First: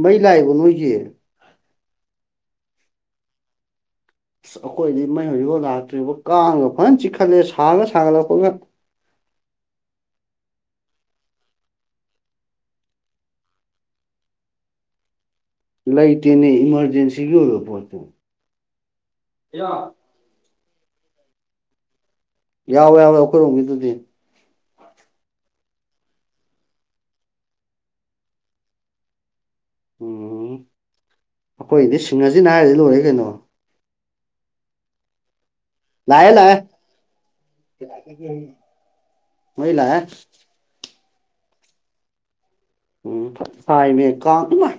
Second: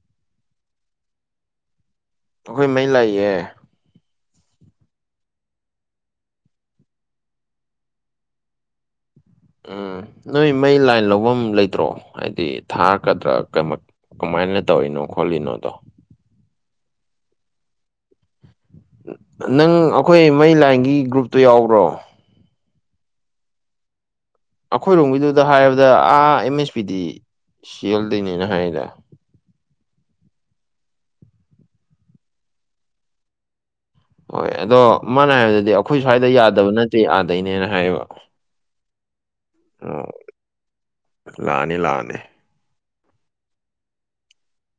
ꯃꯩ ꯂꯥꯛꯏꯕ ꯅꯣꯏꯒꯤ ꯑꯩꯈꯣꯏ ꯃꯩ ꯂꯥꯛꯏꯌꯦ ꯑꯁ ꯑꯩꯈꯣꯏꯗꯤ ꯃꯩ ꯍꯧꯖꯤꯛꯐꯥꯎ ꯂꯥꯛꯇ꯭ꯔꯤꯕꯣ ꯀꯥꯡꯉꯒ ꯐꯖꯅ ꯆꯤꯛꯈꯠꯂꯦ ꯁꯥꯔꯒ ꯁꯥꯒꯠꯂꯛꯄꯠꯒ ꯎꯝ ꯅꯣꯏ ꯃꯩ ꯂꯥꯏꯟ ꯂꯐꯝ ꯂꯩꯇ꯭ꯔꯣ ꯍꯥꯏꯗꯤ ꯊꯥꯀꯗ꯭ꯔꯥ ꯀ ꯀꯃꯥꯏꯅ ꯇꯧꯔꯤꯅꯣ ꯈꯣꯠꯂꯤꯅꯣꯗꯣ ꯂꯩꯇꯦꯅꯦ ꯏꯃꯔꯖꯦꯟꯁꯤ ꯒꯤ ꯑꯣꯏꯕ ꯄꯣꯠꯄꯨ ꯅꯪ ꯑꯩꯈꯣꯏ ꯃꯩ ꯂꯥꯏꯟꯒꯤ ꯒ꯭ꯔꯨꯞꯇꯨ ꯌꯥꯎꯕ꯭ꯔꯣ ꯌꯥꯎꯋꯦ ꯌꯥꯎꯋꯦ ꯑꯩꯈꯔꯣꯝꯒꯤ ꯗꯨꯗꯤ ꯑꯩꯈꯣꯏꯔꯣꯝꯒꯤꯗꯨꯗ ꯍꯥꯏꯔꯕꯗ ꯑꯥ ꯑꯦꯝ ꯑꯦꯁ ꯄꯤꯗꯤ ꯁꯤꯦꯜꯗꯅꯦꯅ ꯍꯥꯏꯔꯤꯗ ꯎꯝ ꯑꯩꯈꯣꯏꯗꯤ ꯁꯤꯡꯉꯁꯤꯅ ꯍꯥꯏꯔꯗꯤ ꯂꯣꯏꯔꯦ ꯀꯩꯅꯣ ꯍꯣꯏ ꯑꯗꯣ ꯃꯥꯅ ꯍꯥꯏꯔꯕꯗꯗꯤ ꯑꯩꯈꯣꯏ ꯁ꯭ꯋꯥꯏꯗ ꯂꯥꯛꯑꯦ ꯌꯥꯗꯕ ꯅꯠꯇꯦ ꯑꯥꯗꯩꯅꯦꯅ ꯍꯥꯏꯌꯦꯕ ꯂꯥꯛꯑꯦ ꯃꯩ ꯂꯥꯛꯑꯦ ꯑꯣ ꯂꯥꯛꯑꯅꯤ ꯂꯥꯛꯑꯅꯤ ꯎꯝ ꯁꯥꯏꯅꯦ ꯀꯥꯡ ꯑꯗꯨꯥꯏ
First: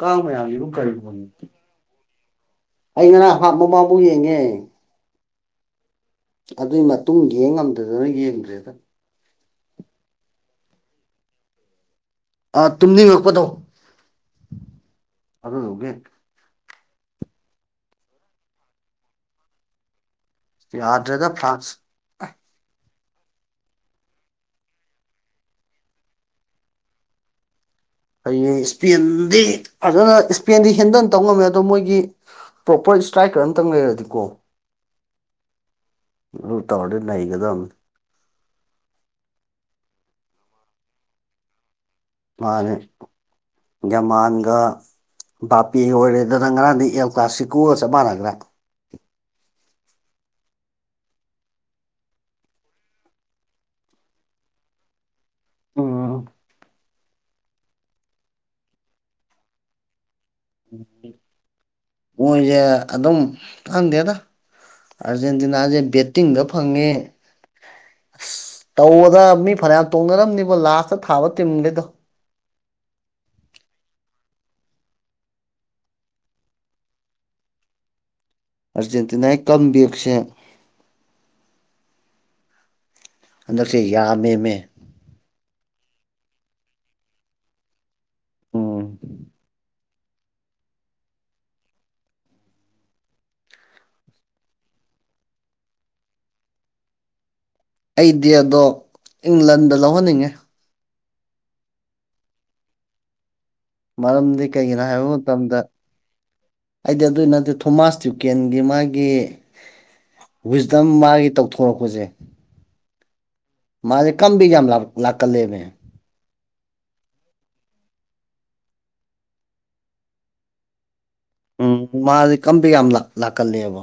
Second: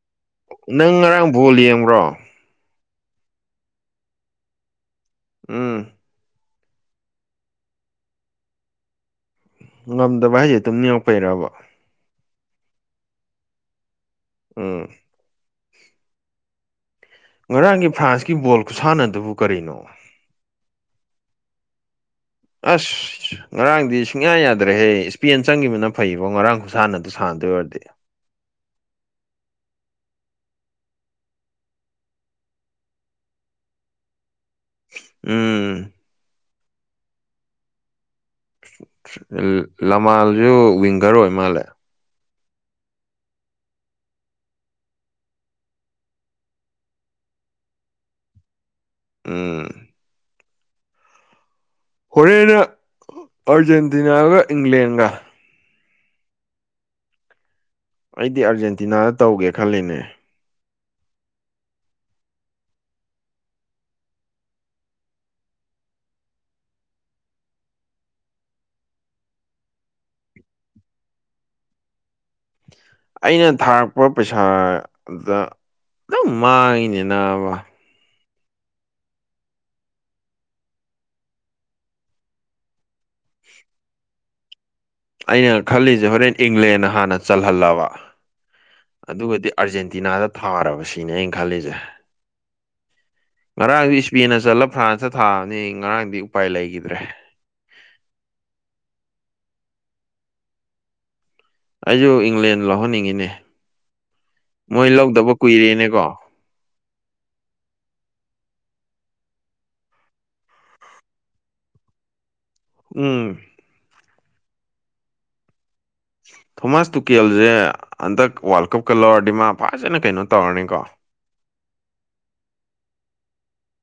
ꯀꯥꯡ ꯃꯌꯥꯝꯒꯤ ꯑꯗꯨꯝ ꯀꯔꯤ ꯂꯡꯕ꯭ꯔꯣ ꯑꯩ ꯉꯔ ꯍꯥꯟꯕ ꯃꯥꯕꯨ ꯌꯦꯡꯉꯦ ꯎꯝ ꯑꯗꯨꯏ ꯃꯇꯨꯡ ꯌꯦꯡ ꯉꯝꯗꯗꯅ ꯌꯦꯡꯗ꯭ꯔꯦꯗ ꯉꯝꯗꯕ ꯍꯥꯏꯖꯦ ꯇꯨꯝꯅꯤꯡꯉꯥꯛꯄꯩꯔꯕ ꯑꯥ ꯇꯨꯝꯅꯤꯡꯉꯛꯄꯗꯣ ꯎꯝ ꯑꯗꯨ ꯗꯨꯒꯤ ꯉꯔꯥꯡꯒꯤ ꯐ꯭ꯔꯥꯟꯁꯀꯤ ꯕꯣꯜ ꯈꯨꯠꯁꯥꯟꯅꯗꯨꯕꯨ ꯀꯔꯤꯅꯣ ꯌꯥꯗ꯭ꯔꯦꯗ ꯐ꯭ꯔꯥꯟꯁ ꯑꯁ ꯉꯔꯥꯡꯗꯤ ꯁꯨꯡꯌꯥ ꯌꯥꯗ꯭ꯔꯦꯍꯦ ꯏꯁꯄꯦꯟ ꯆꯪꯒꯤꯕꯅ ꯐꯩꯕꯣ ꯉꯔꯥꯡ ꯈꯨꯁꯥꯅꯗꯣ ꯁꯥꯟꯅꯗꯣꯏ ꯑꯣꯏꯔꯗꯤ ꯍꯩꯌꯦ ꯏꯁꯄꯦꯟꯗꯤ ꯐꯖꯅ ꯏꯁꯄꯦꯟꯗꯤ ꯍꯦꯟꯗꯟ ꯇꯧ ꯉꯝꯃꯦ ꯑꯗꯣ ꯃꯣꯏꯒꯤ ꯄ꯭ꯔꯣꯄꯔ ꯏꯁꯇ꯭ꯔꯥꯏꯀꯔ ꯑꯃꯝꯇꯪ ꯂꯩꯔꯗꯤꯀꯣ ꯎꯝ ꯇꯧꯔꯗꯤ ꯅꯩꯒꯗꯕꯅꯤ ꯂꯃꯥꯜꯖꯨ ꯋꯤꯡꯒꯔ ꯑꯣꯏ ꯃꯥꯜꯂꯦ ꯃꯥꯅꯦ ꯌꯥꯃꯥꯟꯒ ꯕꯥꯄꯦ ꯑꯣꯏꯔꯦꯗꯅ ꯉꯔꯥꯡꯗꯤ ꯑꯦꯜ ꯀ꯭ꯂꯥꯁꯤꯀꯣꯒ ꯆꯞ ꯃꯥꯟꯅꯒ꯭ꯔꯦ ꯎꯝ ꯍꯣꯔꯦꯟꯅ ꯑꯥꯔꯖꯦꯟꯇꯤꯅꯥꯒ ꯏꯪꯂꯦꯟꯒ ꯑꯥ ꯑꯩꯗꯤ ꯑꯥꯔꯖꯦꯟꯇꯤꯅꯥꯗ ꯇꯧꯒꯦ ꯈꯜꯂꯤꯅꯦ ꯃꯣꯏꯖꯦ ꯑꯗꯨꯝ ꯈꯪꯗꯦꯗ ꯑꯥꯔꯖꯦꯟꯇꯤꯅꯥꯖꯦ ꯕꯦꯠꯇꯤꯡꯗ ꯐꯪꯉꯦ ꯇꯧꯕꯗ ꯃꯤ ꯐꯅꯌꯥꯝ ꯇꯣꯡꯅꯔꯝꯅꯤꯕ ꯂꯥꯁꯇ ꯊꯥꯕ ꯇꯤꯝꯒꯤꯗꯣ ꯑꯩꯅ ꯊꯥꯔꯛꯄ ꯄꯩꯁꯥꯗ ꯑꯗꯨꯝ ꯃꯥꯡꯉꯤꯅꯦ ꯅꯥꯕ ꯑꯔꯖꯦꯟꯇꯤꯅꯥꯏ ꯀꯝꯕꯦꯛꯁꯦ ꯍꯟꯗꯛꯁꯦ ꯌꯥꯝꯃꯦꯃꯦ ꯑꯩꯅ ꯈꯜꯂꯤꯖꯦ ꯍꯣꯔꯦꯟ ꯏꯪꯂꯦꯟꯅ ꯍꯥꯟꯅ ꯆꯜꯍꯜꯂꯕ ꯎꯝ ꯑꯗꯨꯒꯗꯤ ꯑꯥꯔꯖꯦꯟꯇꯤꯅꯥꯗ ꯊꯥꯔꯕ ꯁꯤꯅꯦ ꯑꯩꯅ ꯈꯜꯂꯤꯖꯦ ꯉꯔꯥꯡꯗꯤ ꯏꯁꯄꯦꯟꯅ ꯆꯜꯂ ꯐ꯭ꯔꯥꯟꯁꯇ ꯊꯥꯕꯅꯤ ꯉꯔꯥꯡꯗꯤ ꯎꯄꯥꯏ ꯂꯩꯒꯤꯗ꯭ꯔꯦ ꯑꯩꯗꯤ ꯑꯗꯣ ꯏꯪꯂꯟꯗ ꯂꯧꯍꯟꯅꯤꯡꯉꯦ ꯑꯩꯖꯨ ꯏꯪꯂꯦꯟ ꯂꯧꯍꯟꯅꯤꯡꯉꯤꯅꯦ ꯃꯔꯝꯗꯤ ꯀꯩꯒꯤꯅꯣ ꯃꯣꯏ ꯍꯥꯏꯕ ꯂꯧꯗꯕ ꯃꯇꯝꯗ ꯀꯨꯏꯔꯦꯅꯦꯀꯣ ꯑꯩꯗꯤ ꯑꯗꯨꯏ ꯅꯠꯇꯦ ꯊꯣꯃꯥꯁ ꯇ꯭ꯌꯨꯀꯦꯟꯒꯤ ꯃꯥꯒꯤ ꯋꯤꯁꯗꯝ ꯃꯥꯒꯤ ꯇꯧꯊꯣꯔꯛꯄꯖꯦ ꯎꯝ ꯃꯥꯖꯦ ꯀꯝꯕꯤꯒ ꯌꯥꯝ ꯂꯥꯛꯀꯜꯂꯦꯃꯦ ꯊꯣꯃꯥꯁ ꯇꯨꯀꯦꯜꯖꯦ ꯍꯟꯗꯛ ꯋꯥꯔꯜ ꯀꯞꯀꯥ ꯂꯧꯔꯗꯤ ꯃꯥ ꯐꯖꯅ ꯀꯩꯅꯣ ꯇꯧꯔꯅꯤꯀꯣ ꯎꯝ ꯃꯥꯗꯤ ꯀꯝꯕꯦꯛ ꯌꯥꯝ ꯂꯥꯛꯀꯜꯂꯦꯕ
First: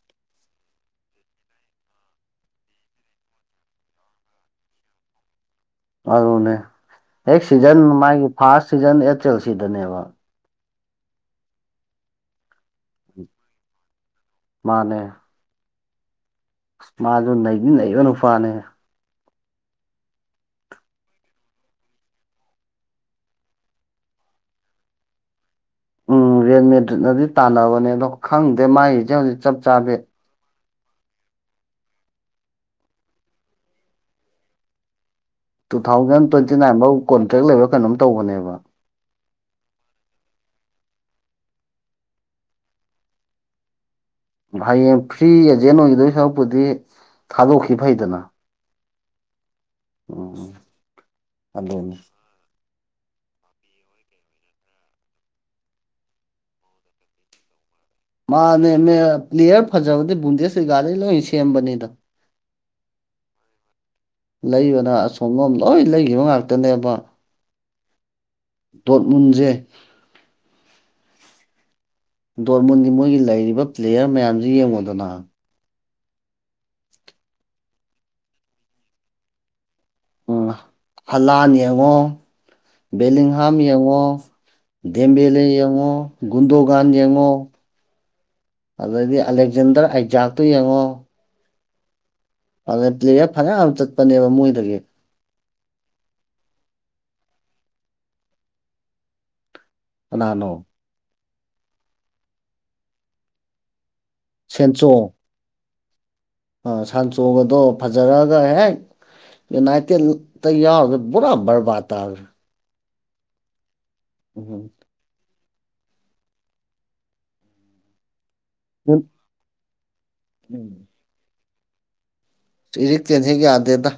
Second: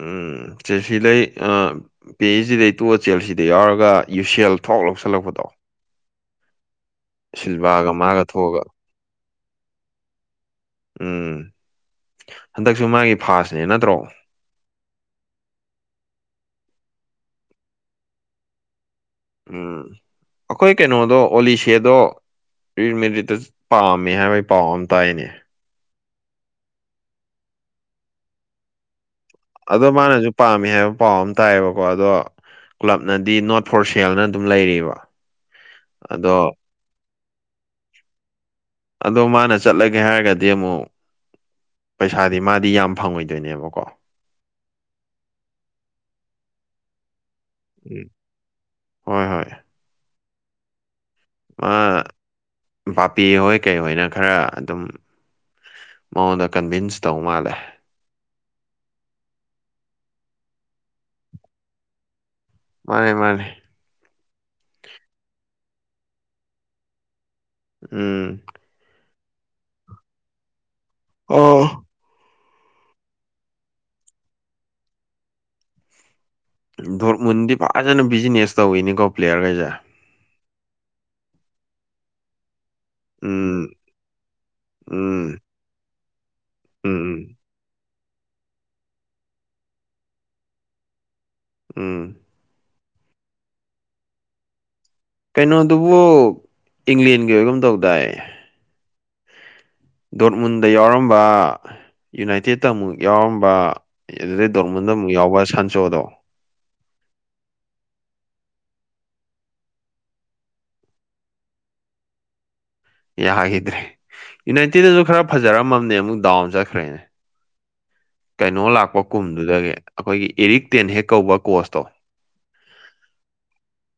ꯎꯝ ꯆꯦꯁꯤ ꯂꯩ ꯑꯥ ꯄꯤ ꯑꯦꯁ ꯗꯤꯗꯩ ꯇꯣꯑ ꯆꯦꯜꯁꯤꯗ ꯌꯥꯎꯔꯒ ꯌꯨꯁꯦꯜ ꯊꯣꯛ ꯂꯧꯁꯤꯜꯂꯛꯄꯗꯣ ꯑꯗꯨꯅꯦ ꯍꯦꯛ ꯁꯤꯖꯟ ꯁꯤꯜꯚꯒ ꯃꯥꯒ ꯃꯥꯒꯤ ꯊꯣꯛꯑꯒ ꯐꯥꯔꯁ ꯁꯤꯖꯟ ꯑꯦ ꯆꯦꯜꯁꯤꯗꯅꯦꯕ ꯎꯝ ꯍꯟꯗꯛꯁꯨ ꯃꯥꯒꯤ ꯐꯥꯁꯅꯦ ꯅꯠꯇ꯭ꯔꯣ ꯃꯥꯅꯦ ꯃꯥꯖꯨ ꯅꯩꯗꯤ ꯅꯩꯕ ꯅꯨꯄꯥꯅꯦ ꯎꯝ ꯑꯩꯈꯣꯏ ꯀꯩꯅꯣꯗꯣ ꯑꯣꯂꯤꯁꯦꯗꯣ ꯔꯤꯃꯦꯔꯤꯠꯇ ꯄꯥꯝꯃꯦ ꯍꯥꯏꯕꯒꯤ ꯄꯥꯎ ꯑꯃ ꯇꯥꯏꯅꯦ ꯎꯝ ꯔꯦꯜ ꯃꯦꯗ꯭ꯔꯤꯠꯅꯗꯤ ꯇꯥꯟꯅꯕꯅꯦ ꯑꯗꯣ ꯈꯪꯗꯦ ꯃꯥꯒꯤꯁꯦ ꯍꯧꯖꯤꯛ ꯆꯞ ꯑꯗꯣ ꯆꯥꯕꯤ ꯃꯥꯅꯁꯨ ꯄꯥꯝꯃꯦ ꯍꯥꯏꯕ ꯄꯥꯎ ꯑꯃ ꯇꯥꯏꯌꯦꯕꯀꯣ ꯑꯗꯣ ꯀ꯭ꯂꯕꯅꯗꯤ ꯅꯣꯠ ꯐꯣꯔ ꯁꯦꯜꯅ ꯑꯗꯨꯝ ꯂꯩꯔꯤꯕ ꯇꯨ ꯊꯥꯎꯖꯟ ꯇ꯭ꯋꯦꯟꯇꯤ ꯑꯗꯣ ꯅꯥꯏꯟꯐꯥꯎ ꯀꯣꯟꯇ꯭ꯔꯦꯛ ꯂꯩꯕ ꯀꯩꯅꯣꯝ ꯇꯧꯕꯅꯦꯕ ꯑꯗꯣ ꯃꯥꯅ ꯆꯠꯂꯒꯦ ꯍꯥꯏꯔꯒꯗꯤ ꯑꯃꯨꯛ ꯄꯩꯁꯥꯗꯤ ꯃꯥꯗꯤ ꯌꯥꯝ ꯐꯪꯉꯣꯏꯗꯣꯏꯅꯦꯕꯀꯣ ꯍꯌꯦꯡ ꯐ꯭ꯔꯤ ꯑꯦꯖꯦꯟ ꯑꯣꯏꯒꯗꯣꯏ ꯁꯔꯛꯄꯨꯗꯤ ꯊꯥꯗꯣꯛꯈꯤ ꯎꯝ ꯐꯩꯗꯅ ꯍꯣꯏ ꯍꯣꯏ ꯎꯝ ꯃꯥ ꯑꯗꯨꯅꯤ ꯕꯥꯄꯦ ꯍꯣꯏ ꯀꯩꯍꯣꯏꯅ ꯈꯔ ꯑꯗꯨꯝ ꯃꯉꯣꯟꯗ ꯀꯟꯚꯤꯟꯁ ꯇꯧ ꯃꯥꯜꯂꯦ ꯃꯥꯅꯦ ꯄ꯭ꯂꯦꯌꯔ ꯐꯖꯕꯗꯤ ꯕꯨꯟꯗꯦꯖꯂꯤꯒꯗꯩꯩ ꯂꯣꯏ ꯁꯦꯝꯕꯅꯦꯗ ꯃꯥꯅꯦ ꯃꯥꯅꯦ ꯂꯩꯕꯅ ꯑꯁꯣꯝꯂꯣꯝ ꯂꯣꯏ ꯂꯩꯈꯤꯕ ꯉꯥꯛꯇꯅꯦꯕ ꯎꯝ ꯗꯣꯔꯠꯃꯨꯟꯁꯦ ꯑꯧ ꯗꯣꯔꯃꯨꯟꯒꯤ ꯃꯣꯏꯒꯤ ꯂꯩꯔꯤꯕ ꯄ꯭ꯂꯦꯌꯔ ꯃꯌꯥꯝꯁꯤ ꯌꯦꯡꯉꯨꯗꯅ ꯗꯣꯔꯃꯨꯟꯗꯤ ꯐꯖꯅ ꯕꯤꯖꯤꯅꯦꯁ ꯇꯧꯋꯤꯅꯦꯀꯣ ꯄ꯭ꯂꯦꯌꯔ ꯈꯩꯁꯦ ꯎ ꯍꯂꯥꯟ ꯌꯦꯡꯉꯣ ꯕꯦꯂꯤꯡꯍꯥꯝ ꯎꯝ ꯌꯦꯡꯉꯣ ꯎꯝ ꯗꯦꯝꯕꯦꯂꯦ ꯌꯦꯡꯉꯣ ꯒꯨꯟꯗꯨꯒꯥꯟ ꯎꯝ ꯎꯝ ꯌꯦꯡꯉꯣ ꯑꯗꯩꯗꯤ ꯑꯂꯦꯛꯖꯦꯟꯗꯔ ꯑꯩꯖꯥꯛꯇꯣ ꯌꯦꯡꯉꯣ ꯎꯝ ꯄ꯭ꯂꯦꯌꯥꯔ ꯐꯅꯌꯥꯝ ꯆꯠꯄꯅꯦꯕ ꯃꯣꯏꯗꯒꯤ ꯀꯩꯅꯣꯗꯨꯕꯨ ꯏꯪꯂꯦꯟꯒꯤ ꯑꯣꯏꯒꯨꯝ ꯇꯧꯗꯥꯏ ꯀꯅꯥꯅꯣ ꯗꯣꯔꯃꯨꯟꯗ ꯌꯥꯎꯔꯝꯕ ꯌꯨꯅꯥꯏꯇꯦꯠꯇꯃꯨꯛ ꯌꯥꯎꯔꯝꯕ ꯑꯦ ꯑꯗꯨꯗꯩ ꯗꯣꯔꯃꯨꯟꯗ ꯑꯃꯨꯛ ꯌꯥꯎꯕ ꯁꯥꯟꯆꯣꯗꯣ ꯁꯥꯟꯆꯣꯒꯗꯣ ꯐꯖꯔꯛꯑꯒ ꯍꯦꯛ ꯌꯨꯅꯥꯏꯇꯦꯠꯇ ꯌꯥꯎꯔꯨꯕ ꯄꯨꯔꯥ ꯕꯔꯕꯥꯠ ꯇꯥꯔꯦ ꯌꯥꯈꯤꯗ꯭ꯔꯦ ꯎꯝ ꯌꯨꯅꯥꯏꯇꯦꯠꯗꯁꯨ ꯈꯔ ꯐꯖꯔꯝꯃꯕꯅꯦ ꯑꯃꯨꯛ ꯗꯥꯎꯟ ꯆꯠꯈ꯭ꯔꯦꯅꯦ ꯀꯩꯅꯣ ꯂꯥꯛꯄ ꯀꯨꯝꯗꯨꯗꯒꯤ ꯑꯩꯈꯣꯏꯒꯤ ꯏꯔꯤꯛ ꯇꯦꯟ ꯍꯦꯛ ꯀꯧꯕ ꯀꯣꯔꯁꯇꯣ ꯏꯔꯤꯛ ꯇꯦꯟꯖꯤ ꯌꯥꯗꯦꯗ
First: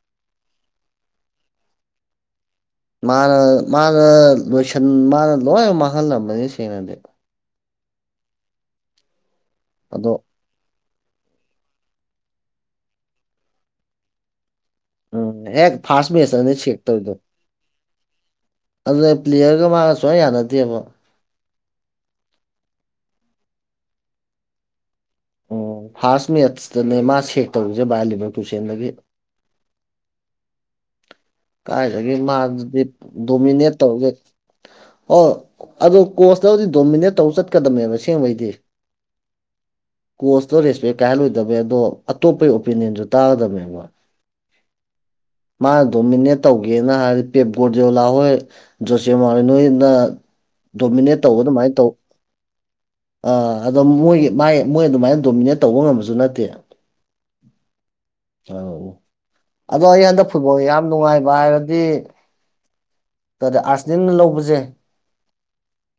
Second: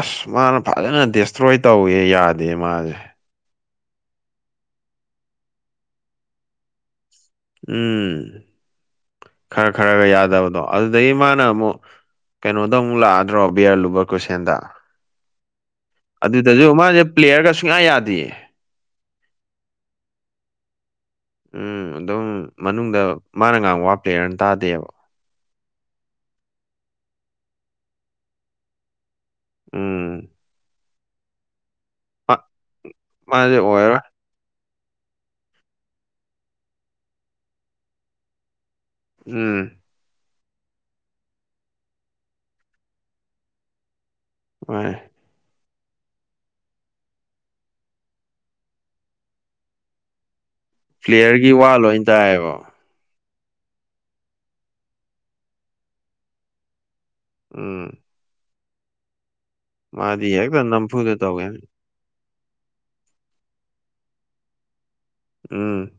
ꯑꯁ ꯃꯥꯅ ꯐꯖꯅ ꯗꯤꯁꯇ꯭ꯔꯣꯏ ꯇꯧꯋꯦ ꯌꯥꯗꯦ ꯃꯥꯁꯦ ꯃꯥꯅ ꯃꯥꯅ ꯂꯣꯏꯁꯤꯟ ꯃꯥꯅ ꯂꯣꯏꯅ ꯃꯥꯡꯍꯜꯂꯝꯕꯅꯤ ꯁꯦꯡꯅꯗꯤ ꯎꯝ ꯈꯔ ꯈꯔ ꯒ ꯑꯗꯣ ꯌꯥꯖꯕꯗꯣ ꯑꯗꯨꯗꯒꯤ ꯃꯥꯅ ꯑꯃꯨꯛ ꯀꯩꯅꯣꯗ ꯑꯃꯨꯛ ꯂꯥꯛꯑꯗ꯭ꯔꯣ ꯕꯤꯌꯔ ꯂꯨꯕ ꯀꯣꯏꯁꯦꯟꯗ ꯎꯝ ꯍꯦꯛ ꯐꯥꯔꯁ ꯃꯦꯠꯆꯇꯅꯦ ꯑꯗꯨꯗꯁꯨ ꯁꯦꯛ ꯃꯥꯁꯦ ꯄ꯭ꯂꯦꯌꯔꯒ ꯁꯨꯡꯌꯥ ꯌꯥꯗꯤꯌꯦ ꯑꯗꯨꯅꯦ ꯄ꯭ꯂꯦꯌꯔꯒ ꯃꯥꯒ ꯁꯨꯡꯌꯥ ꯌꯥꯅꯗꯦꯕ ꯎꯝ ꯑꯗꯨꯝ ꯃꯅꯨꯡꯗ ꯃꯥꯅ ꯉꯥꯡꯕ ꯋꯥ ꯄ꯭ꯂꯦꯔꯅ ꯇꯥꯗꯦꯕ ꯑꯣ ꯐꯥꯔꯁ ꯃꯦꯠꯁꯇꯅꯦ ꯃꯥ ꯁꯦꯛ ꯇꯧꯏꯁꯦ ꯕꯌꯜꯂꯤꯕꯣ ꯇꯨꯁꯦꯟꯗꯒꯤ ꯎꯝ ꯀꯥꯏꯗꯒꯤ ꯃꯥ- ꯃꯥꯗꯨꯗꯤ ꯃꯥꯁꯦ ꯗꯣꯃꯤꯅꯦꯠ ꯑꯣꯏꯔꯔꯣꯏ ꯇꯧꯔꯒꯦ ꯑꯣ ꯑꯗꯣ ꯀꯣꯁꯇꯕꯨꯗꯤ ꯗꯣꯃꯤꯅꯦꯠ ꯇꯧꯔꯒ ꯆꯠꯀꯗꯝꯅꯦꯕ ꯑꯁꯦꯡꯕꯩꯗꯤ ꯎꯝ ꯀꯣꯁꯇꯣ ꯔꯦꯁꯄꯦꯛ ꯀꯥꯏꯍꯜꯂꯣꯏꯗꯕꯅꯦ ꯑꯗꯣ ꯑꯇꯣꯞꯄꯒꯤ ꯑꯣꯄꯤꯅꯤꯌꯟꯁꯨ ꯇꯥꯒꯗꯕꯅꯦꯕ ꯃꯥꯅꯤ ꯃꯥ ꯗꯣꯃꯤꯅꯦꯠ ꯇꯧꯒꯦꯅ ꯍꯥꯏꯔꯗꯤ ꯄꯦꯞ ꯖꯥꯂꯥꯍꯣꯏ ꯖꯣꯁꯦ ꯃꯥ ꯅꯣꯏꯅ ꯗꯣꯃꯤꯅꯦꯠ ꯇꯧꯕ ꯄ꯭ꯂꯦꯌꯔꯒꯤ ꯋꯥ ꯑꯗꯨꯃꯥꯏꯅ ꯇꯧ ꯂꯣꯏ ꯇꯥꯏꯌꯦꯕ ꯑꯥ ꯑꯗꯣ ꯃꯣꯏꯒꯤ ꯃꯥꯏ ꯃꯣꯏ ꯑꯗꯨꯃꯥꯏꯅ ꯗꯣꯃꯤꯅꯦꯠ ꯇꯧꯕ ꯉꯝꯕꯁꯨ ꯅꯠꯇꯦ ꯎꯝ ꯑ ꯑꯗꯣ ꯑꯩ ꯃꯥꯗꯤ ꯍꯟꯗꯛ ꯐꯨꯠꯕꯣꯜ ꯍꯦꯛꯇ ꯌꯥꯝ ꯅꯝꯐꯨꯗ ꯅꯨꯡꯉꯥꯏꯕ ꯇꯧꯋꯦ ꯍꯥꯏꯔꯗꯤ ꯑꯥꯔꯁꯅꯦꯜꯅ ꯂꯧꯕꯁꯦ ꯎꯝ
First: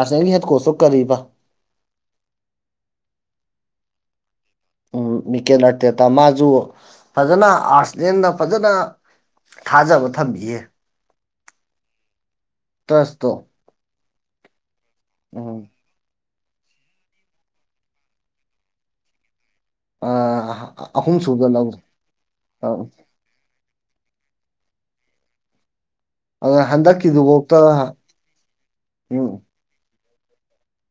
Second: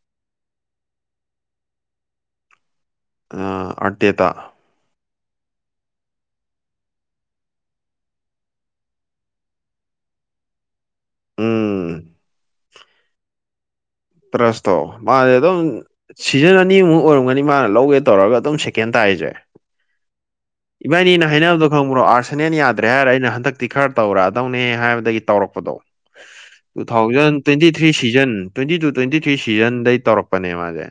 ꯑꯔꯁꯅꯦꯜꯒꯤ ꯍꯦꯠꯀꯣꯁꯇꯨ ꯀꯔꯤꯕ ꯑꯇꯦꯇꯥ ꯃꯤꯀꯦꯜ ꯑꯔꯇꯦꯠꯇ ꯃꯥꯁꯨ ꯐꯖꯅ ꯑꯥꯔꯠꯁꯂꯦꯟꯗ ꯐꯖꯅ ꯊꯥꯖꯕ ꯊꯝꯕꯤꯌꯦ ꯎꯝ ꯎꯝ ꯇꯁꯇꯣ ꯇꯔꯁꯇꫭ ꯃꯖ‌ꯦ ꯎꯝ ꯑꯗꯨꯝ ꯁꯤꯖꯟ ꯑꯅꯤꯃꯨꯛ ꯑꯣꯏꯔꯝꯒꯅꯤ ꯃꯥꯅ ꯂꯧꯒꯦ ꯇꯧꯔꯒ ꯑꯗꯨꯝ ꯁꯦꯀꯦꯟ ꯇꯥꯏꯔꯤꯁꯦ ꯑꯥ ꯑꯍꯨꯝ ꯏꯕꯥꯏꯅꯤꯅ ꯁꯨꯕꯗ ꯍꯥꯏꯅꯕꯗꯣ ꯂꯧꯔꯦ ꯈꯪꯕ꯭ꯔꯣ ꯑꯥꯔꯁꯟꯦꯟꯜ ꯑꯥ ꯌꯥꯗ꯭ꯔꯦ ꯍꯥꯏꯔ ꯑꯩꯅ ꯍꯟꯗꯛ ꯇꯤ ꯈꯔ ꯇꯧꯔꯛꯑꯗꯧꯅꯦ ꯍꯥꯏꯕꯗꯒꯤ ꯇꯧꯔꯛꯄꯗꯣ ꯑꯗꯨꯅ ꯇꯨ ꯊꯥꯎꯖꯟ ꯍꯟꯗꯛꯀꯤꯗꯨꯐꯥꯎꯗ twenty three season twenty two twenty ꯎꯝ ꯊ꯭ꯔꯤ ꯁꯤꯖꯟꯗꯩ ꯇꯧꯔꯛꯄ ꯄꯅ‌ꯦ ꯃꯁ‌ꯦ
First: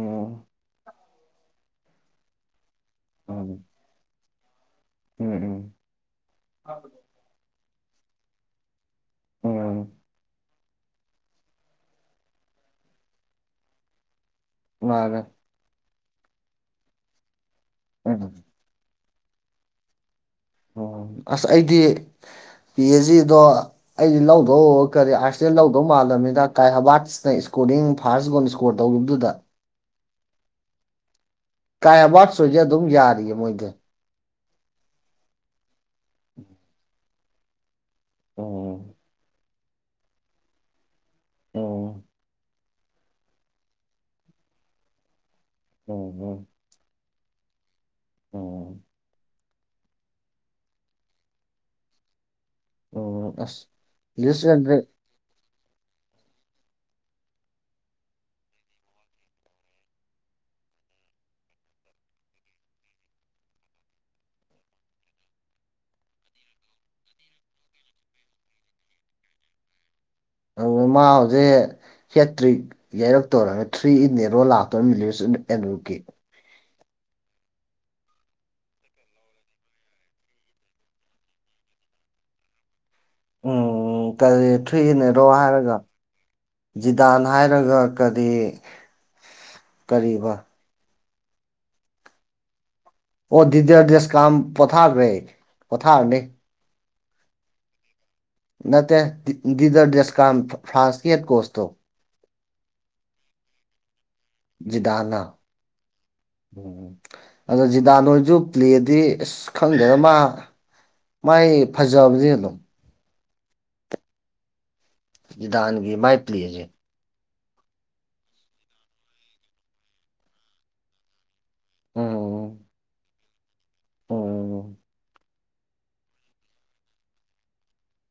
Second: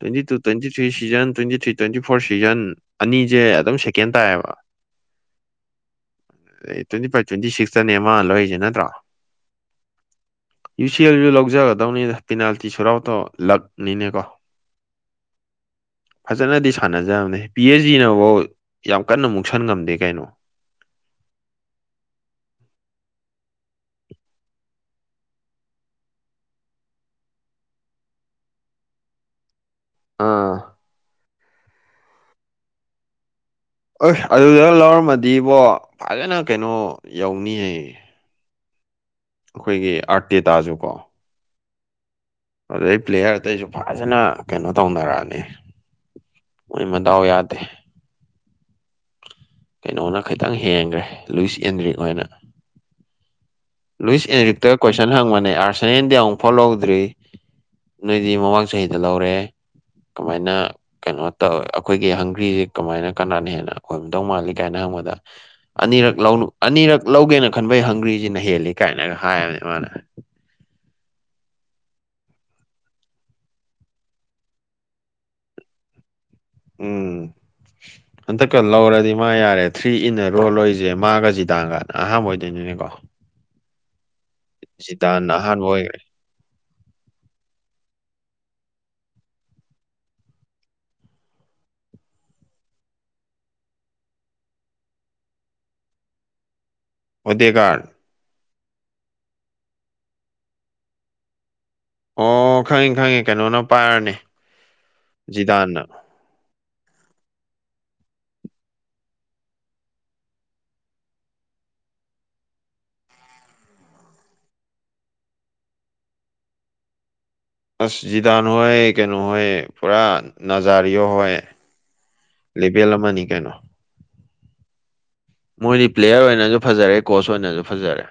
twenty two twenty three season twenty three twenty four season ꯑꯅꯤꯁꯦ ꯑꯗꯨꯝ ꯁꯦꯀꯦꯟ ꯇꯥꯏꯌꯦꯕ ꯎꯝ ꯎꯝ ꯇ꯭ꯋꯦꯟꯤꯚ, ꯇ꯭ꯋꯦꯟꯇꯤ ꯁꯤꯛꯁꯇꯅꯦ ꯃꯅꯥ ꯂꯧꯏꯔꯤꯁꯦ ꯅꯠꯇ꯭ꯔꯣ ꯎꯝ ꯌꯨ ꯁꯤ ꯑꯦꯜꯁꯨ ꯂꯧꯖꯒꯗꯧꯅꯤꯗ ꯄꯦꯅꯥꯜꯇꯤ ꯁꯨꯠ ꯑꯥꯎꯇꫭ ꯂꯥꯛꯅꯤꯅꯦ ꯀꯣ ꯃꯥꯟꯅ‌ꯦ ꯐꯖꯅꯗꯤ ꯁꯥꯟꯅꯖꯕꯅꯦ ꯄꯤ ꯑꯩꯆ ꯎꯝ ꯖꯤꯅꯐꯧ ꯌꯥꯝ ꯀꯟꯅ ꯃꯨꯛꯁꯟ ꯉꯝꯗꯦ ꯀꯩꯅꯣ ꯑꯣ ꯑꯁ ꯑꯩꯗꯤ ꯄꯤ ꯑꯩꯆ ꯖꯤꯗꯣ ꯑꯩꯗꯤ ꯂꯧꯗꯧ ꯀꯔꯤ ꯑꯥꯔꯁ ꯂꯧꯗꯧ ꯃꯥꯜꯂꯝꯅꯤꯅ ꯀꯥꯏ ꯍꯕꯥꯠ ꯁꯤ ꯏꯁꯀꯣꯔꯤꯡ ꯐꯥꯔꯁ ꯒꯣꯜ ꯁ꯭ꯀꯣꯔ ꯇꯧꯒꯤꯕꯗꯨꯗ ꯑꯥ ꯀꯥꯏ ꯍꯔꯕꯥꯠ ꯍꫭꯏꯗꯤ ꯑꯗꯨꯝ ꯌꯥꯔꯤꯌꯦ ꯃꯣꯏꯗ ꯑꯣꯏꯁ ꯑꯗꯨꯗ ꯂꯧꯔꯝꯃꯗꯤꯕꯣ ꯐꯖꯅ ꯀꯩꯅꯣ ꯌꯧꯅꯤꯌꯦ ꯎꯝ ꯑꯩꯈꯣꯏꯒꯤ ꯑꯥꯔꯇꯦꯇꯥꯖꯨꯀꯣ ꯎꯝ ꯑꯗꯨꯗꯩ ꯄ꯭ꯂꯦꯌꯔ ꯑꯇꯩꯁꯨ ꯐꯖꯅ ꯀꯩꯅꯣ ꯇꯧꯅꯔꯛꯑꯅꯤ ꯑꯣ ꯍ [unintelligible] ꯃꯣꯏ ꯃꯗꯥꯎ ꯌꯥꯗꯦ ꯎꯝ ꯀꯩꯅꯣꯅ ꯈꯤꯇꯪ ꯍꯦꯟꯈ꯭ꯔꯦ ꯂꯨꯏꯁ ꯑꯦꯟꯗ꯭ꯔꯤꯛ ꯍꫭꯏꯅ ꯎꯝ ꯑꯁ ꯂꯨꯏꯁ ꯂꯤꯁ ꯑꯦꯟꯔꯤꯛꯇ ꯑꯦꯟꯗ꯭ꯔꯦ ꯀꯣꯏꯁꯟ ꯍꯪꯕꯅꯦ ꯑꯥꯔꯁꯟꯟꯗꯤ ꯑꯃꯨꯛ ꯐꯥꯎ ꯂꯧꯗ꯭ꯔꯤ ꯅꯣꯏꯗꯤ ꯃꯃꯥꯡ ꯆꯍꯤꯗ ꯂꯧꯔꯦ ꯀꯃꯥꯏꯅ ꯀꯩꯅꯣ ꯇꯧ ꯑꯩꯈꯣꯏꯒꯤ ꯍꯪꯒ꯭ꯔꯤꯁ‌ꯦ ꯀꯃꯥꯏꯅ ꯀꯅꯥꯅ ꯍꯦꯟꯅ ꯑꫭꯏꯔꯝꯗꯧ ꯃꯥꯜꯂꯤ ꯀꯥꯏꯅ ꯍꯪꯕꯗ ꯑꯅꯤꯔꯛ ꯂꯧꯅꯨ ꯑꯅꯤꯔꯛ ꯂꯧꯒꯦꯅ ꯈꯟꯕꯩ ꯍꯪꯒ꯭ꯔꯤꯁꯤꯅ ꯍꯦꯜꯂꯤ ꯀꯥꯏꯅꯒ ꯍꯥꯏꯕꯅꯦ ꯃꯥꯅ ꯑꫭ ꯃꯥ ꯍꯧꯖꯤꯛ ꯍꯦꯇ꯭ꯔꯤꯛ ꯌꯥꯩꯔꯛꯇꯧꯔꯒ ꯊ꯭ꯔꯤ ꯏꯤꯟꯅ‌ꯦꯔꯣ ꯂꯥꯛꯇꯧꯅ ꯑꯦꯀꯤ [unintelligible] ꯎꯝ [inaudible] ꯍꯟꯗꯛꯀ ꯂꯧꯔꯗꯤ ꯃꯥ ꯌꯥꯔꯦ ꯊ꯭ꯔꯤ ꯏꯟ ꯅ‌ꯦꯔꯣ ꯂꯧꯔꯤꯁꯦ ꯃꯥꯒ ꯖꯤꯗꯥꯡꯒꯅ ꯑꯍꯥꯟꯕ ꯑꯣꯏꯗꯣꯏꯅꯤꯅꯦꯀꯣ ꯎꯝ ꯀꯔꯤ ꯊꯨꯔꯤ ꯏꯟꯅꯦꯔꯣ ꯖꯤꯗꯥꯟꯅ ꯑꯍꯥꯟꯕ ꯍꯥꯏꯔꯒ ꯑꯣꯏꯈ꯭ꯔꯦ ꯖꯤꯗꯥꯟ ꯍꯥꯏꯔꯒ ꯀꯔꯤ ꯀꯔꯤꯕ ꯑꯣ ꯗꯤꯗꫪ ꯗꯁ ꯀꯥꯝ ꯄꯣꯊꯥꯔꯈ꯭ꯔꯦ ꯄꯣꯊꯥꯔꯅꯤ ꯑꯣꯗ‌ꯦꯒꯔ [unintelligible] ꯅꯠꯇ‌ꯦ ꯗꯤꯗꯔ ꯗꯦꯁꯀꯥꯝ ꯐ꯭ꯔꯥꯟꯀꯤꯍꯦꯠ ꯀꯣꯁꯇꯣ ꯑꯣ ꯈꯪꯉꯤ ꯈꯪꯉꯤ ꯀꯩꯅꯣꯅ ꯄꯥꯏꯔꯅꯤ ꯖꯤꯗꯥꯟꯅ ꯖꯤꯗꯥꯟꯅ ꯎꯝ ꯑꯗꯣ ꯖꯤꯗꯥꯟ ꯍꫭꯏꯁꯨ ꯄ꯭ꯂꯦꯗꯤ ꯑꯁ ꯈꯪꯗ‌ꯦꯕ ꯃꯥ ꯃꯥꯏ ꯐꯖꯕꯗꯤ ꯑꯗꯨꯝ ꯗꯥꯥꯟꯒꯤ ꯃꯥꯏꯖꯤꯦ ꯑꯁ ꯖꯤꯗꯥꯥꯟ ꯍꯣꯏ ꯀꯩꯅꯣ ꯍꯣꯏ ꯄꯨꯔꯥ ꯖꯥꯔꯤꯌꯣ ꯍꯣꯏ ꯂꯦꯕꯤ ꯑ ꯂꯝꯕꯅꯤ ꯀꯥꯏꯩꯅꯣ ꯑꯣ ꯃꯣꯏꯗꯤ ꯄ꯭ꯂꯦꯌꯔ ꯑꯣꯏꯅꯁꯨ ꯐꯖꯔꯦ ꯀꯣꯆ ꯑꯣꯏꯅꯁꯨ ꯐꯖꯔꯦ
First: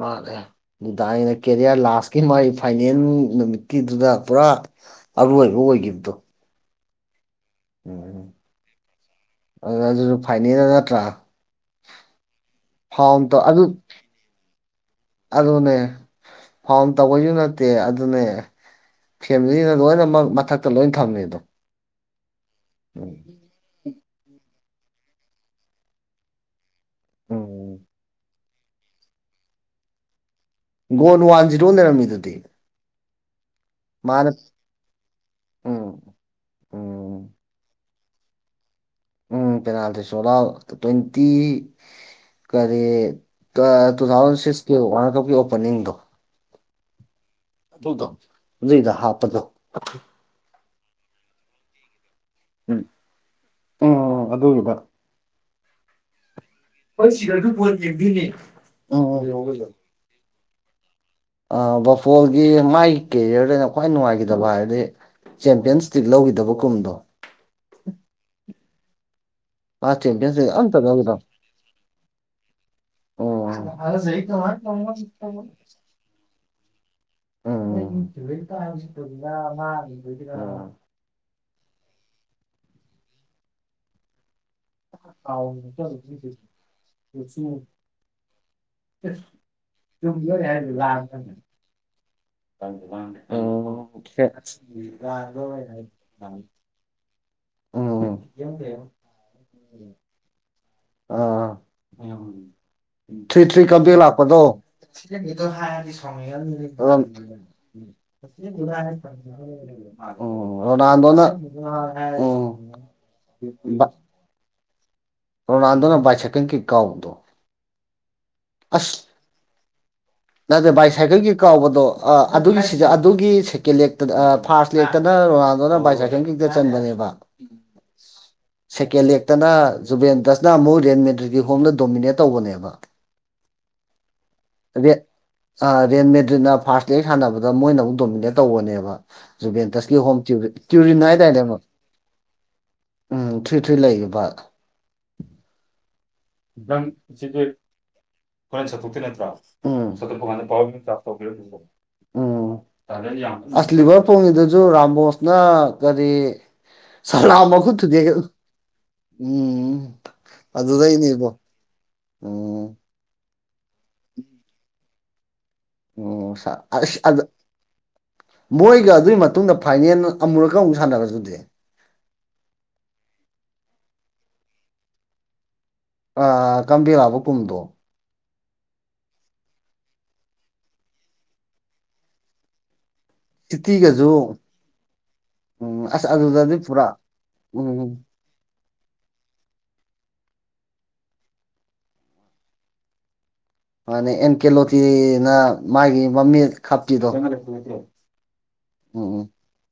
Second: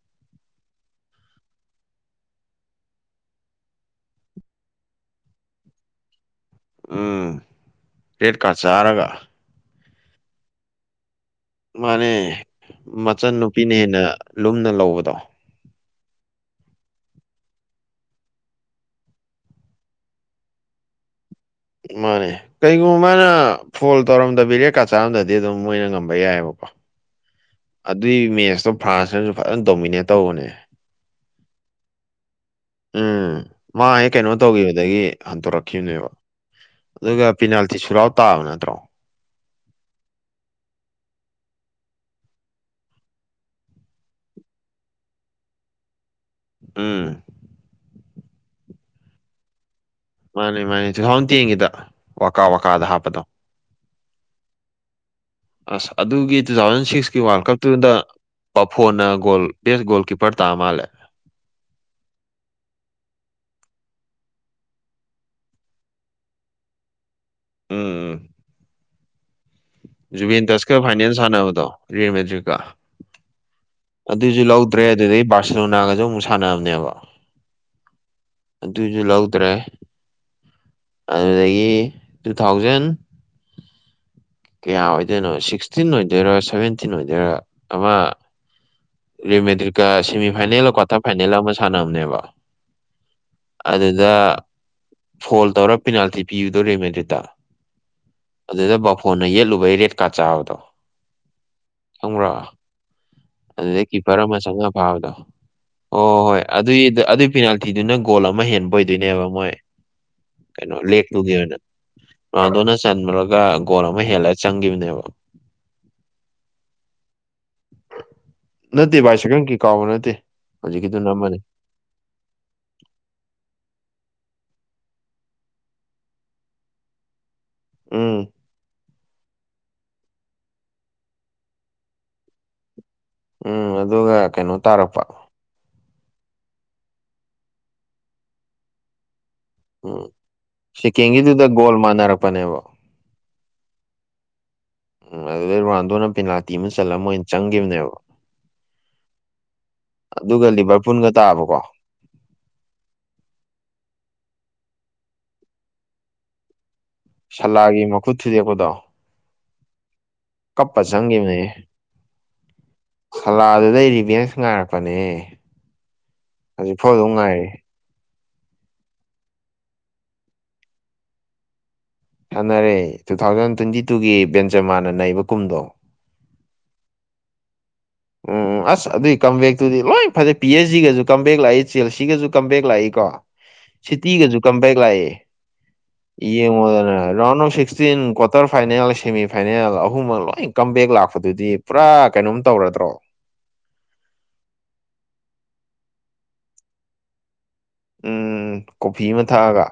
ꯃꯥꯔꯦ ꯑꯗꯨꯗꯥ ꯑꯩꯅ ꯀꯦꯔꯤꯌꯔ ꯂꯥꯁꯀꯤ ꯃꯥꯒꯤ ꯐꯥꯏꯅꯦꯜ ꯅꯨꯃꯤꯠꯀꯤꯗꯨꯗ ꯄꯨꯔꯥ ꯑꯔꯣꯏꯕ ꯑꯣꯏꯈꯤꯕꯗꯣ ꯎꯝ ꯎꯝ ꯔꯦꯠ ꯀꯥꯔꯗ ꯆꯥꯔꯒ ꯑꯗꯨ ꯑꯗꯨꯁꯨ ꯐꯥꯏꯅꯦꯜꯗ ꯅꯠꯇ꯭ꯔꯥ ꯃꯥꯅꯦ ꯐꯥꯎꯟ ꯃꯆꯟ ꯑꯗꯨ ꯅꯨꯨꯄꯤꯅ ꯍꯦꯟꯅ ꯂꯨꯝꯅ ꯂꯧꯕꯗꯣ ꯑꯗꯨꯅꯦ ꯐꯣꯟꯣꯟ ꯇꯧꯕꯁꯨ ꯅꯠꯇꯦ ꯑꯗꯨꯅꯦ ꯐꯦꯃꯤꯂꯤꯅ ꯂꯣꯏꯅꯃꯛ ꯃꯊꯛꯇ ꯂꯣꯏꯅ ꯐꯝꯃꯦ ꯑꯗꯣ ꯃꯥꯅꯦ ꯀꯩꯒꯨꯝꯕ ꯃꯥꯅ ꯐꯣꯟ ꯇꯧꯔꯝꯗꯕꯤꯔꯦꯀꯥ ꯆꯥꯔꯝꯗꯗꯤ ꯑꯗꯨꯝ ꯃꯣꯏꯅ ꯉꯝꯕ ꯌꯥꯏꯑꯕꯀꯣ ꯎꯝ ꯑꯗꯨꯏ ꯃꯦꯠꯁꯇꯣ ꯐ꯭ꯔꯥꯟꯁꯅꯁꯨ ꯐꯖꯅ ꯗꯣꯃꯤꯅꯦꯠ ꯇꯧꯕꯅꯦ ꯒꯣ ꯋꯥꯟ ꯖꯤꯔꯣ ꯂꯩꯔꯝꯃꯤꯗꯨꯗꯤ ꯎꯝ ꯃꯥ ꯃꯥꯅ ꯀꯩꯅꯣ ꯇꯧꯈꯤꯕꯗꯒꯤ ꯎꯝ ꯍꯟꯗꯣꯔꯛꯈꯤꯕꯅꯦꯕ ꯎꯝ ꯑꯗꯨꯒ ꯄꯤꯅꯥꯜꯇꯤ ꯁꯨꯔꯥꯎ ꯇꯥꯕ ꯅꯠꯇ꯭ꯔꯣ ꯎꯝ ꯄꯦꯅꯥꯜꯇꯤ ꯁꯣꯂꯥꯎ ꯇ꯭ꯋꯦꯟꯇꯤ ꯀꯔꯤ ꯇꯨ ꯊꯥꯎꯖꯟ ꯁꯤꯛꯁꯀꯤ ꯋꯥꯔꯜ ꯀꯞꯀꯤ ꯑꯣꯄꯅꯤꯡꯗꯣ ꯎꯝ ꯑꯗꯨꯗꯣ ꯑꯗꯨꯩꯗ ꯍꯥꯞꯄꯗꯣ ꯃꯥꯅꯦ ꯃꯥꯅꯦ ꯇꯨ ꯊꯥꯎꯖꯟ ꯇꯦꯟꯒꯤꯗ ꯋꯥꯀꯥ ꯋꯥꯀꯥꯗ ꯍꯥꯞꯄꯗꯣ ꯎ ꯑꯗꯨꯒꯤꯒ ꯑꯁ ꯑꯗꯨꯒꯤ ꯇꯨ ꯊꯥꯎꯖꯟ ꯁꯤꯛꯁꯀꯤ ꯋꯥꯔꯜ ꯀꯞꯇꯨꯗ ꯄꯐꯣꯅ ꯎꯝ ꯒꯣꯜ ꯕꯦ ꯒꯣꯜ ꯄꯔꯇꯥ ꯑꯃꯜ ꯕꯐꯣꯜꯒꯤ ꯃꯥꯒꯤ ꯀꯦꯔꯤꯌꯔꯗ ꯑꯩꯅ ꯈ꯭ꯋꯥꯏ ꯅꯨꯡꯉꯥꯏꯈꯤꯗꯕ ꯍꯥꯏꯔꯗꯤ ꯆꯦꯝꯄꯤꯌꯟꯁꯇꯤꯛ ꯂꯧꯈꯤꯗꯕ ꯀꯨꯝꯗꯣ ꯎꯝ ꯎꯝ ꯃꯥ ꯆꯦꯝꯄꯤꯌꯟꯁ ꯖꯨꯕꯦꯟ ꯂꯤꯛ ꯇꯁꯀ ꯑꯝꯇ ꯐꯥꯏꯅꯜ ꯂꯧꯈꯤꯗꯕ ꯁꯥꯟꯅꯕꯗꯣ ꯔꯤꯌꯦꯜ ꯃꯦꯗ꯭ꯔꯤꯛꯀ ꯎꯝ ꯑꯗꯨꯁꯨ ꯂꯧꯗ꯭ꯔꯦ ꯑꯗꯨꯗꯩ ꯕꯥꯔꯁꯤꯦꯂꯣꯅꯥꯒꯁꯨ ꯑꯃꯨꯛ ꯁꯥꯟꯅꯕꯅꯦꯕ ꯇ ꯑꯗꯨꯏꯁꯨ ꯁꯤꯠꯇꯅꯤꯅ ꯂꯧꯗ꯭ꯔꯦ ꯃꯥꯥꯡꯉꯕ ꯑꯗꯨꯗꯒꯤ ꯇꯨ ꯊꯥꯎꯖꯟ ꯀꯌꯥ ꯑꯣꯏꯗꯣꯏꯅꯣ ꯁꯤꯛꯁꯇꯤꯟ ꯑꯣꯏꯗꯣꯏꯔ ꯁꯚꯦꯟꯇꯤꯟ ꯑꯣꯏꯗꯣꯏꯔ ꯑꯃ ꯔꯔꯤꯃꯦꯗꯤꯔꯤꯀ ꯁꯦꯃꯤ ꯐꯥꯏꯅꯦꯜꯒ ꯀ꯭ꯋꯥꯇꯔ ꯐꯥꯏꯅꯦꯜ ꯑꯃ ꯁꯥꯟꯅꯕꯅꯦꯕ ꯑꯗꯨꯗ ꯑꯣ ꯐꯣꯜ ꯇꯧꯔꯒ ꯄꯦꯅꯥꯜꯇꯤ ꯄꯤꯗꯣꯔꯦꯃꯦꯟꯗ꯭ꯔꯤꯗ ꯑꯗꯨꯗ ꯕꯥꯐꯣꯟꯅ ꯌꯦꯠꯂꯨꯕꯩ ꯔꯦꯠꯀꯥ ꯆꯥꯕꯗꯣ ꯈꯪꯕ꯭ꯔꯥ ꯊ꯭ꯔꯤ ꯊ꯭ꯔꯤ ꯑꯗꯨꯗꯩ ꯀꯝꯕꯦꯛ ꯀꯤꯄꯔ ꯑꯃ ꯂꯥꯛꯄꯗꯣ ꯆꯪꯉ ꯐꯥꯕꯗꯣ ꯍꯣ ꯍꯣꯏ ꯑꯗꯨꯏ ꯑꯗꯨꯏ ꯄꯤꯅꯥꯜꯇꯤꯗꯨꯅ ꯒꯣꯜ ꯑꯃ ꯍꯦꯟꯕ ꯑꯣꯏꯗꯣꯏꯅꯦꯕ ꯃꯣꯏ ꯎꯝ ꯀꯩꯅꯣ ꯔꯣꯅꯥꯜꯗꯣꯅ ꯂꯦꯛꯇꯨꯒꯤ ꯑꯣꯏꯅ ꯎꯝ ꯑꯗꯨꯅ ꯆꯟꯨꯔꯒ ꯒꯣꯜ ꯑꯃ ꯍꯦꯜꯂ ꯆꯪꯈꯤꯕꯅꯦꯕ ꯀꯣꯅ ꯑꯟꯗꯅ ꯥꯏ ꯁꯀꯡ ꯀꯦ ꯀꯥꯎꯗꯣ ꯅꯠꯇꯦ ꯚꯥꯏ ꯁꯥꯏꯀꯪ ꯀꯩ ꯀꯥꯎꯕ ꯅꯠꯇꯦ ꯅꯠꯇꯦ ꯕꯥꯏ ꯍꯧꯖꯤꯛꯀꯤꯗꯨꯅ ꯁꯥꯏꯀꯜꯒꯤ ꯑꯃꯅꯤ ꯀꯥꯎꯕꯗꯣ ꯑꯗꯨꯒꯤ ꯁꯤꯗ ꯑꯗꯨꯒꯤ ꯁꯦꯀꯦꯟ ꯂꯦꯛꯇꯅ ꯐꯥꯔꯁ ꯂꯦꯛꯇꯅ ꯔꯣꯅꯥꯜꯗꯣꯅ ꯕꯥꯏꯁꯥꯏꯀꯦꯜꯒꯤꯛꯇ ꯆꯟꯕꯅꯦꯕ ꯎꯝ ꯎꯝ ꯁꯦꯀꯦꯟ ꯂꯦꯛꯇꯅ ꯖꯨꯕꯦꯟꯗꯁꯅ ꯑꯃꯨꯛ ꯔꯦꯟ ꯃꯦꯟꯗ꯭ꯔꯒꯤ ꯍꯣꯝꯗ ꯗꯣꯃꯤꯅꯦꯠ ꯇꯧꯕꯅꯦꯕ ꯎꯝ ꯑꯗꯨꯒ ꯀꯩꯅꯣ ꯔꯦ ꯇꯥꯔꯛꯄ ꯑ ꯔꯦꯟ ꯃꯦꯗ꯭ꯔꯤꯅ ꯐꯥꯔꯁꯠ ꯂꯦꯛ ꯁꯥꯟꯅꯕꯗ ꯃꯣꯏꯅ ꯑꯃꯨꯛ ꯗꯣꯃꯤꯅꯦꯠ ꯇꯧꯕꯅꯦꯕ ꯨꯖꯨꯒꯦꯜ ꯇꯁꯀꯤ ꯎꯝ ꯍꯣꯝ ꯇ꯭ꯌꯨꯔꯤꯠ ꯇꯤꯌꯨꯎꯔꯤꯜ ꯍꯥꯏꯗꯥꯏꯅꯦ ꯁꯦꯀꯦꯟꯒꯤꯗꯨꯗ ꯒꯣꯜ ꯃꯥꯟꯅꯔꯛꯄꯅꯦꯕ ꯎꯝ ꯊ꯭ꯔꯤ ꯊ꯭ꯔꯤ ꯂꯩꯕ ꯎꯝ ꯑꯗꯨꯗꯩ ꯔꯣꯅꯥꯜꯗꯣꯅ ꯄꯦꯅꯥꯜꯇꯤ ꯑꯃ ꯆꯠꯂꯝꯣꯏ ꯑꯣꯏꯅ ꯆꯪꯈꯤꯕꯅꯦꯕ ꯑꯩꯈꯣꯏꯅ ꯆꯠꯇꯨꯛꯇ ꯅꯠꯇ꯭ꯔꯥ ꯑꯗꯨꯒ ꯂꯤꯚꯔꯄꯨꯜꯒ ꯇꯥꯕꯀꯣ ꯆꯠꯇꯨꯛꯄꯥꯟꯗ ꯎꯝ ꯑꯁ ꯂꯤꯚꯔ ꯐꯣꯡꯉꯤꯗꯨꯁꯨ ꯔꯥꯝꯝꯕꯣꯁꯅ ꯀꯔꯤ ꯁꯜ ꯂ ꯃꯈꯨꯠ ꯁꯂꯥꯒꯤ ꯊꯨꯗꯦꯈ ꯊꯨꯗꯦꯛꯄꯗꯣ ꯎꯝ ꯀꯞꯄ ꯑꯗꯨꯗꯩꯅꯦꯕꯣ ꯆꯪꯈꯤꯕꯅꯦ ꯎꯝ ꯁꯂꯥꯗꯨꯗꯩ ꯔꯤꯚꯦꯟꯁ ꯉꯥꯏꯔꯛꯄꯅꯦ ꯎꯝ ꯑꯁ ꯍꯧꯖꯤꯛꯐꯥꯎꯗ ꯑꯗ ꯉꯥꯏꯔꯤ ꯃꯣꯏꯒ ꯑꯗꯨꯒꯤ ꯃꯇꯨꯡꯗ ꯐꯥꯏꯅꯦꯜ ꯑꯃꯨꯔꯛꯀ ꯑꯃꯨꯛ ꯁꯥꯟꯅꯔꯁꯨꯗꯤ ꯁꯥꯟꯅꯔꯦ ꯇꯨ ꯊꯥꯎꯖꯟ ꯇ꯭ꯋꯦꯟꯇꯤ ꯇꯨꯒꯤ ꯕꯦꯟꯖꯃꯥꯅ ꯅꯩꯕ ꯀꯨꯝꯗꯣ ꯑ ꯀꯥꯝꯕꯤꯔꯛꯑꯕ ꯄꯨꯡꯗꯣ ꯎꯝ ꯑꯁ ꯑꯗꯨꯏ ꯀꯝꯕꯦꯛꯇꯨꯗꯤ ꯂꯣꯏ ꯐꯖꯩ ꯄꯤ ꯑꯦꯁ ꯖꯤꯒꯁꯨ ꯀꯝꯝꯕꯦꯛ ꯂꯥꯛꯏ ꯆꯦꯜ ꯁꯤꯒꯖꯁꯨ ꯀꯝꯝꯕꯦꯛ ꯂꯥꯛꯏ ꯀꯣ ꯏꯇꯤꯒꯁꯨ ꯁꯤꯇꯤꯒꯁꯨ ꯀꯝꯄꯦꯛ ꯂꯥꯛꯑꯦ ꯎꯝ ꯑꯁ ꯑꯗꯨꯗꯗꯤ ꯄꯨꯔꯥ ꯌꯦꯡꯉꯣꯗꯅ ꯔꯥꯎꯟ ꯑꯣꯐ ꯁꯤꯛꯁꯇꯤꯟ ꯎꯝ ꯀ꯭ꯋꯥꯇꯔ ꯐꯥꯏꯅꯦꯜ ꯁꯦꯃꯤꯐꯥꯏꯅꯦꯜ ꯑꯍꯨꯝꯃꯛ ꯂꯣꯏ ꯀꯝꯝꯕꯦꯛ ꯂꯥꯛꯄꯗꯨꯗꯤ ꯄꯨꯔꯥ ꯀꯩꯅꯣꯝ ꯇꯧꯔꯗ꯭ꯔꯣ [inaudible] ꯃꯥꯅ ꯑꯦꯟꯀꯦꯂꯣꯇꯤꯅ ꯃꯥꯒꯤ ꯃꯃꯤꯠ ꯈꯞꯄꯤꯗꯣ ꯎꯝ ꯎꯝ ꯀꯣꯐꯤ ꯎꯝ ꯑꯃ ꯊꯥꯛꯑꯒ